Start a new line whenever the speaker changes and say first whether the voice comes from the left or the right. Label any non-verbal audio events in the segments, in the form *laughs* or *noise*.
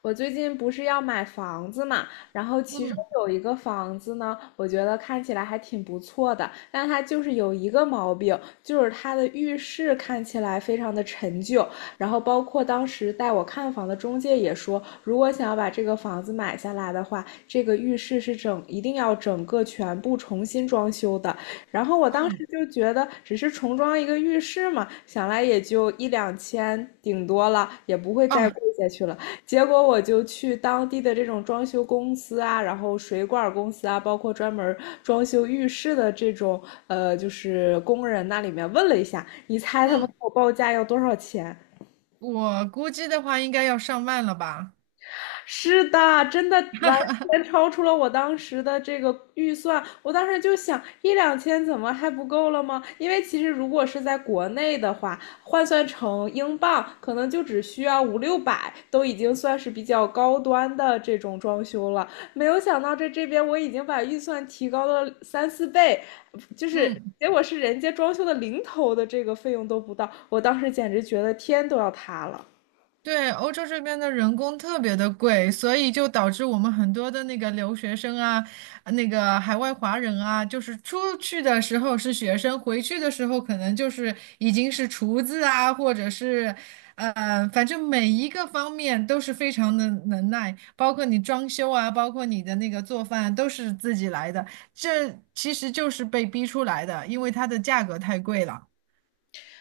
left: 我最近不是要买房子嘛，然后其中
right: 嗯
left: 有一个房子呢，我觉得看起来还挺不错的，但它就是有一个毛病，就是它的浴室看起来非常的陈旧，然后包括当时带我看房的中介也说，如果想要把这个房子买下来的话，这个浴室是一定要整个全部重新装修的。然后我当时
right: 嗯
left: 就觉得，只是重装一个浴室嘛，想来也就一两千顶多了，也不会再
right: 啊
left: 贵下去了。结果我就去当地的这种装修公司啊，然后水管公司啊，包括专门装修浴室的这种就是工人那里面问了一下，你猜他们
right: 嗯，
left: 给我报价要多少钱？
right: 我估计的话应该要上万了吧？
left: 是的，真的完全超出了我当时的这个预算。我当时就想，一两千怎么还不够了吗？因为其实如果是在国内的话，换算成英镑，可能就只需要五六百，都已经算是比较高端的这种装修了。没有想到在这边我已经把预算提高了三四倍，就是
right: 嗯。
left: 结果是人家装修的零头的这个费用都不到，我当时简直觉得天都要塌了。
right: 对，欧洲这边的人工特别的贵，所以就导致我们很多的那个留学生啊，那个海外华人啊，就是出去的时候是学生，回去的时候可能就是已经是厨子啊，或者是，反正每一个方面都是非常的能耐，包括你装修啊，包括你的那个做饭都是自己来的，这其实就是被逼出来的，因为它的价格太贵了。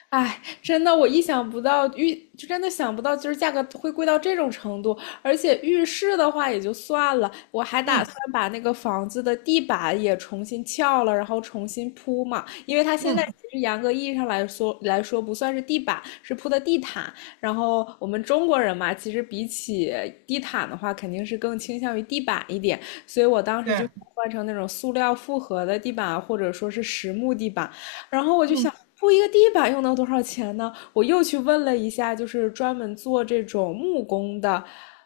left: 哎，真的，我意想不到，就真的想不到，就是价格会贵到这种程度。而且浴室的话也就算了，我还打
right: 嗯
left: 算把那个房子的地板也重新撬了，然后重新铺嘛。因为它现在
right: 嗯，
left: 其实严格意义上来说不算是地板，是铺的地毯。然后我们中国人嘛，其实比起地毯的话，肯定是更倾向于地板一点。所以我当时就。
right: 对，
left: 换成那种塑料复合的地板，或者说是实木地板，然后我就想，
right: 嗯
left: 铺一个地板又能多少钱呢？我又去问了一下，就是专门做这种木工的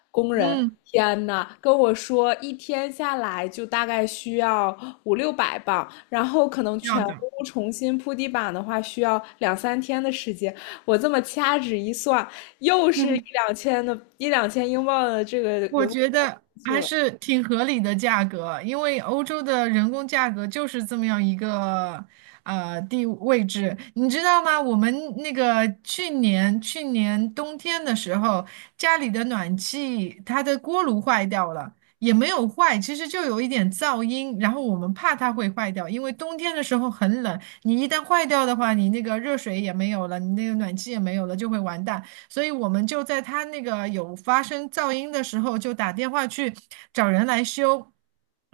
left: 工人。
right: 嗯，
left: 天呐，跟我说一天下来就大概需要五六百磅，然后可能
right: 要
left: 全屋
right: 的。
left: 重新铺地板的话需要两三天的时间。我这么掐指一算，又是
right: *laughs*
left: 一两千英镑的这个
right: 我
left: 人工
right: 觉得
left: 费去
right: 还
left: 了。
right: 是挺合理的价格，因为欧洲的人工价格就是这么样一个地位置，你知道吗？我们那个去年冬天的时候，家里的暖气它的锅炉坏掉了，也没有坏，其实就有一点噪音，然后我们怕它会坏掉，因为冬天的时候很冷，你一旦坏掉的话，你那个热水也没有了，你那个暖气也没有了，就会完蛋。所以我们就在他那个有发生噪音的时候，就打电话去找人来修。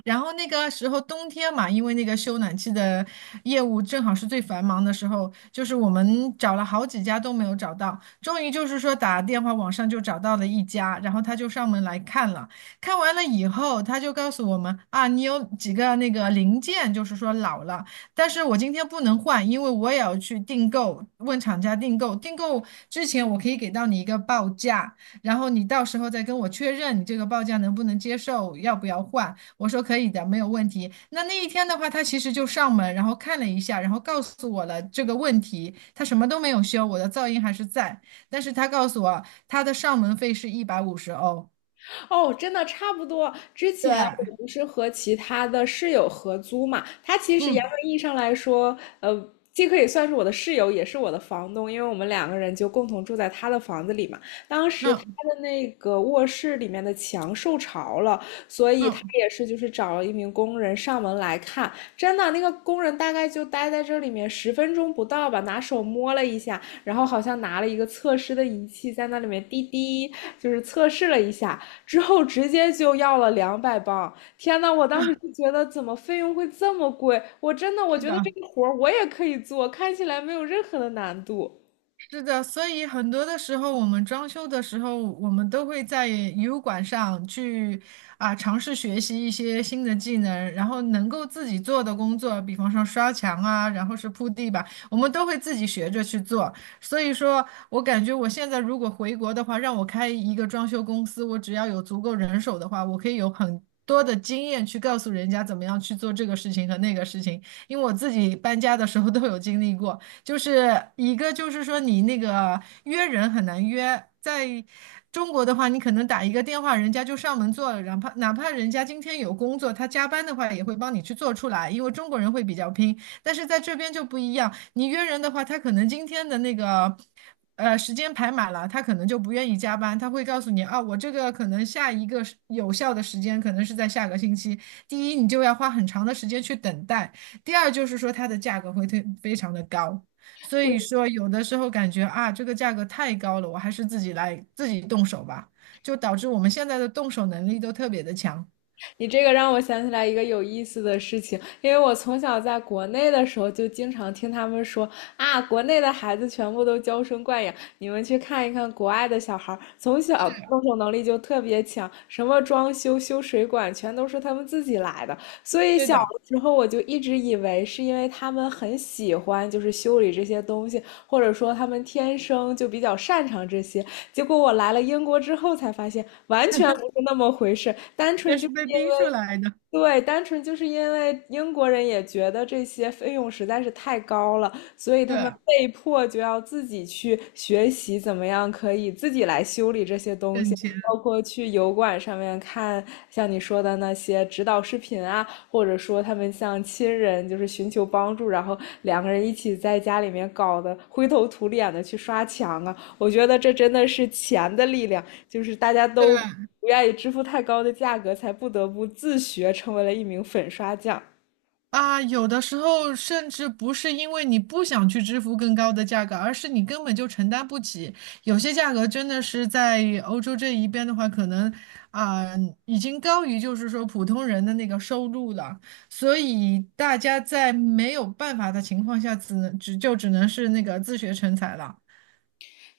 right: 然后那个时候冬天嘛，因为那个修暖气的业务正好是最繁忙的时候，就是我们找了好几家都没有找到，终于就是说打电话网上就找到了一家，然后他就上门来看了，看完了以后他就告诉我们啊，你有几个那个零件就是说老了。但是我今天不能换，因为我也要去订购，问厂家订购。订购之前我可以给到你一个报价，然后你到时候再跟我确认你这个报价能不能接受，要不要换。我说可以的，没有问题。那一天的话，他其实就上门，然后看了一下，然后告诉我了这个问题，他什么都没有修，我的噪音还是在，但是他告诉我他的上门费是150欧。
left: 哦，真的差不多。之前
right: 对，
left: 我不是和其他的室友合租嘛，他其实严
right: 嗯
left: 格意义上来说，既可以算是我的室友，也是我的房东，因为我们两个人就共同住在他的房子里嘛。当时他
right: 嗯
left: 的那个卧室里面的墙受潮了，所以他
right: 嗯，
left: 也是就是找了一名工人上门来看。真的，那个工人大概就待在这里面10分钟不到吧，拿手摸了一下，然后好像拿了一个测试的仪器在那里面滴滴，就是测试了一下。之后直接就要了200磅。天呐，我当时就觉得怎么费用会这么贵？我真的我
right: 是
left: 觉得这
right: 的。
left: 个活儿我也可以做，看起来没有任何的难度。
right: 是的，所以很多的时候，我们装修的时候，我们都会在油管上去啊尝试学习一些新的技能，然后能够自己做的工作，比方说刷墙啊，然后是铺地板，我们都会自己学着去做。所以说，我感觉我现在如果回国的话，让我开一个装修公司，我只要有足够人手的话，我可以有很多的经验去告诉人家怎么样去做这个事情和那个事情，因为我自己搬家的时候都有经历过。就是一个就是说你那个约人很难约，在中国的话，你可能打一个电话，人家就上门做了，哪怕人家今天有工作，他加班的话也会帮你去做出来，因为中国人会比较拼。但是在这边就不一样，你约人的话，他可能今天的那个。时间排满了，他可能就不愿意加班，他会告诉你啊，我这个可能下一个时有效的时间可能是在下个星期。第一，你就要花很长的时间去等待；第二，就是说它的价格会非常的高。所以说，有的时候感觉啊，这个价格太高了，我还是自己来自己动手吧，就导致我们现在的动手能力都特别的强。
left: 你这个让我想起来一个有意思的事情，因为我从小在国内的时候就经常听他们说啊，国内的孩子全部都娇生惯养，你们去看一看国外的小孩从小动手能力就特别强，什么装修、修水管全都是他们自己来的。所以
right: 对
left: 小
right: 的，
left: 的时候我就一直以为是因为他们很喜欢就是修理这些东西，或者说他们天生就比较擅长这些，结果我来了英国之后才发现，完全不是那么回事，单
right: 那
left: 纯就
right: 是
left: 是
right: 被
left: 因
right: 逼出
left: 为，
right: 来的。
left: 对，单纯就是因为英国人也觉得这些费用实在是太高了，所以他们
right: 对，
left: 被迫就要自己去学习怎么样可以自己来修理这些东西，
right: 挣钱。
left: 包括去油管上面看像你说的那些指导视频啊，或者说他们向亲人就是寻求帮助，然后两个人一起在家里面搞得灰头土脸的去刷墙啊。我觉得这真的是钱的力量，就是大家都不
right: 对。
left: 愿意支付太高的价格，才不得不自学成为了一名粉刷匠。
right: 啊，有的时候甚至不是因为你不想去支付更高的价格，而是你根本就承担不起。有些价格真的是在欧洲这一边的话，可能啊，已经高于就是说普通人的那个收入了。所以大家在没有办法的情况下，只能是那个自学成才了。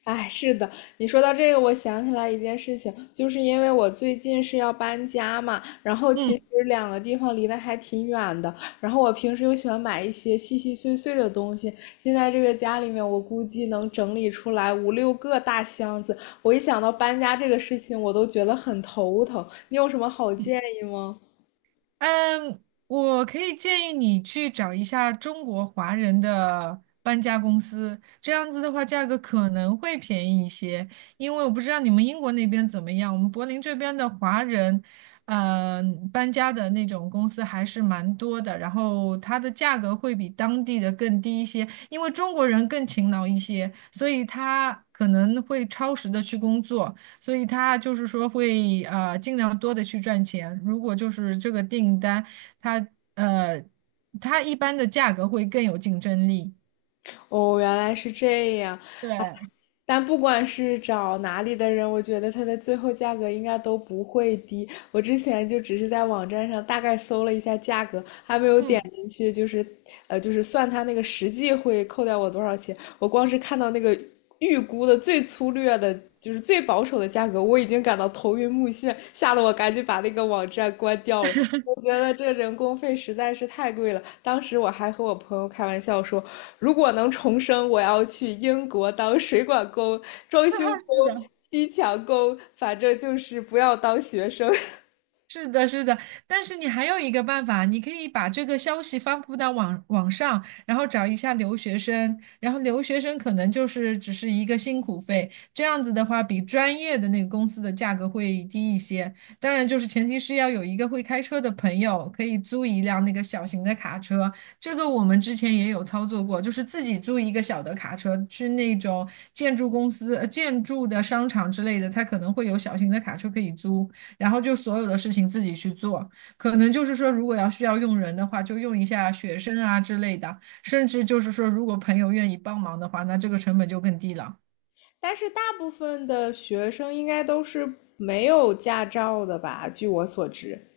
left: 哎，是的，你说到这个，我想起来一件事情，就是因为我最近是要搬家嘛，然后其实
right: 嗯。
left: 两个地方离得还挺远的，然后我平时又喜欢买一些细细碎碎的东西，现在这个家里面我估计能整理出来五六个大箱子，我一想到搬家这个事情，我都觉得很头疼。你有什么好建议吗？
right: 嗯，我可以建议你去找一下中国华人的搬家公司，这样子的话价格可能会便宜一些。因为我不知道你们英国那边怎么样，我们柏林这边的华人，呃，搬家的那种公司还是蛮多的，然后它的价格会比当地的更低一些，因为中国人更勤劳一些，所以他可能会超时的去工作。所以他就是说会尽量多的去赚钱。如果就是这个订单，他呃他一般的价格会更有竞争力。
left: 哦，原来是这样。
right: 对，
left: 但不管是找哪里的人，我觉得它的最后价格应该都不会低。我之前就只是在网站上大概搜了一下价格，还没有点
right: 嗯，
left: 进去，就是就是算它那个实际会扣掉我多少钱。我光是看到那个预估的最粗略的，就是最保守的价格，我已经感到头晕目眩，吓得我赶紧把那个网站关掉了。我觉得这人工费实在是太贵了。当时我还和我朋友开玩笑说，如果能重生，我要去英国当水管工、装修工、
right: *laughs* 是的。
left: 砌墙工，反正就是不要当学生。
right: 是的，是的，但是你还有一个办法，你可以把这个消息发布到网上，然后找一下留学生，然后留学生可能就是只是一个辛苦费，这样子的话比专业的那个公司的价格会低一些。当然，就是前提是要有一个会开车的朋友，可以租一辆那个小型的卡车，这个我们之前也有操作过，就是自己租一个小的卡车去那种建筑公司、建筑的商场之类的，它可能会有小型的卡车可以租。然后就所有的事情自己去做。可能就是说，如果要需要用人的话，就用一下学生啊之类的，甚至就是说，如果朋友愿意帮忙的话，那这个成本就更低了。
left: *laughs* 但是大部分的学生应该都是没有驾照的吧？据我所知。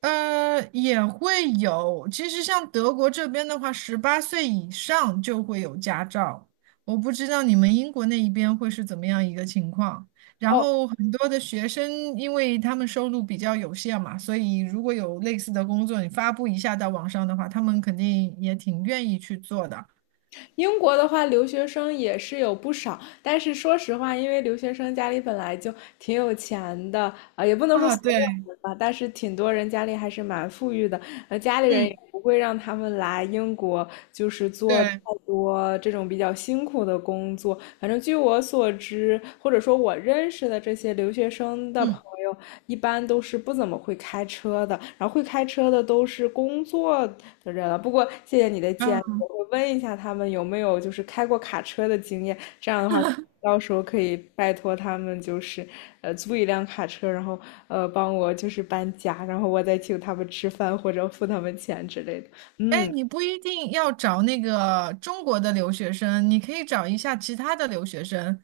right: 也会有。其实像德国这边的话，18岁以上就会有驾照。我不知道你们英国那一边会是怎么样一个情况。然
left: 哦，
right: 后很多的学生，因为他们收入比较有限嘛，所以如果有类似的工作，你发布一下到网上的话，他们肯定也挺愿意去做的。
left: 英国的话，留学生也是有不少，但是说实话，因为留学生家里本来就挺有钱的，啊、也不能说
right: 啊，
left: 所
right: 对，
left: 有人吧，但是挺多人家里还是蛮富裕的，家里人也
right: 嗯，
left: 不会让他们来英国，就是做太
right: 对，
left: 多这种比较辛苦的工作。反正据我所知，或者说我认识的这些留学生的朋
right: 嗯，
left: 友，一般都是不怎么会开车的，然后会开车的都是工作的人了。不过谢谢你的建议。
right: 啊，
left: 我问一下他们有没有就是开过卡车的经验，这样的话，到时候可以拜托他们就是租一辆卡车，然后帮我就是搬家，然后我再请他们吃饭或者付他们钱之类的。
right: 哎，你不一定要找那个中国的留学生，你可以找一下其他的留学生。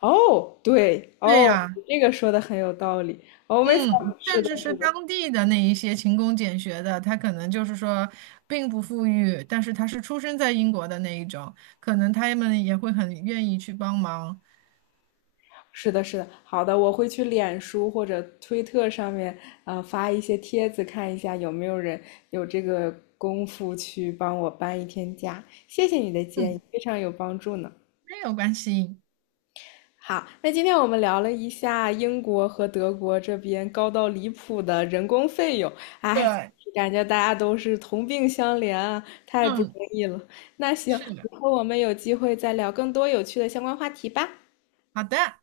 left: 哦，对，
right: 对
left: 哦，
right: 呀，
left: 这个说的很有道理。哦，没，
right: 嗯，
left: 是
right: 甚
left: 的，
right: 至是当地的那一些勤工俭学的，他可能就是说并不富裕，但是他是出生在英国的那一种，可能他们也会很愿意去帮忙。
left: 是的，是的，好的，我会去脸书或者推特上面发一些帖子，看一下有没有人有这个功夫去帮我搬一天家。谢谢你的建议，
right: 嗯，
left: 非常有帮助呢。
right: 没有关系。
left: 好，那今天我们聊了一下英国和德国这边高到离谱的人工费用，哎，
right: 对，
left: 感觉大家都是同病相怜啊，太不容
right: 嗯，
left: 易了。那行，
right: 是
left: 以
right: 的，
left: 后我们有机会再聊更多有趣的相关话题吧。
right: 好的。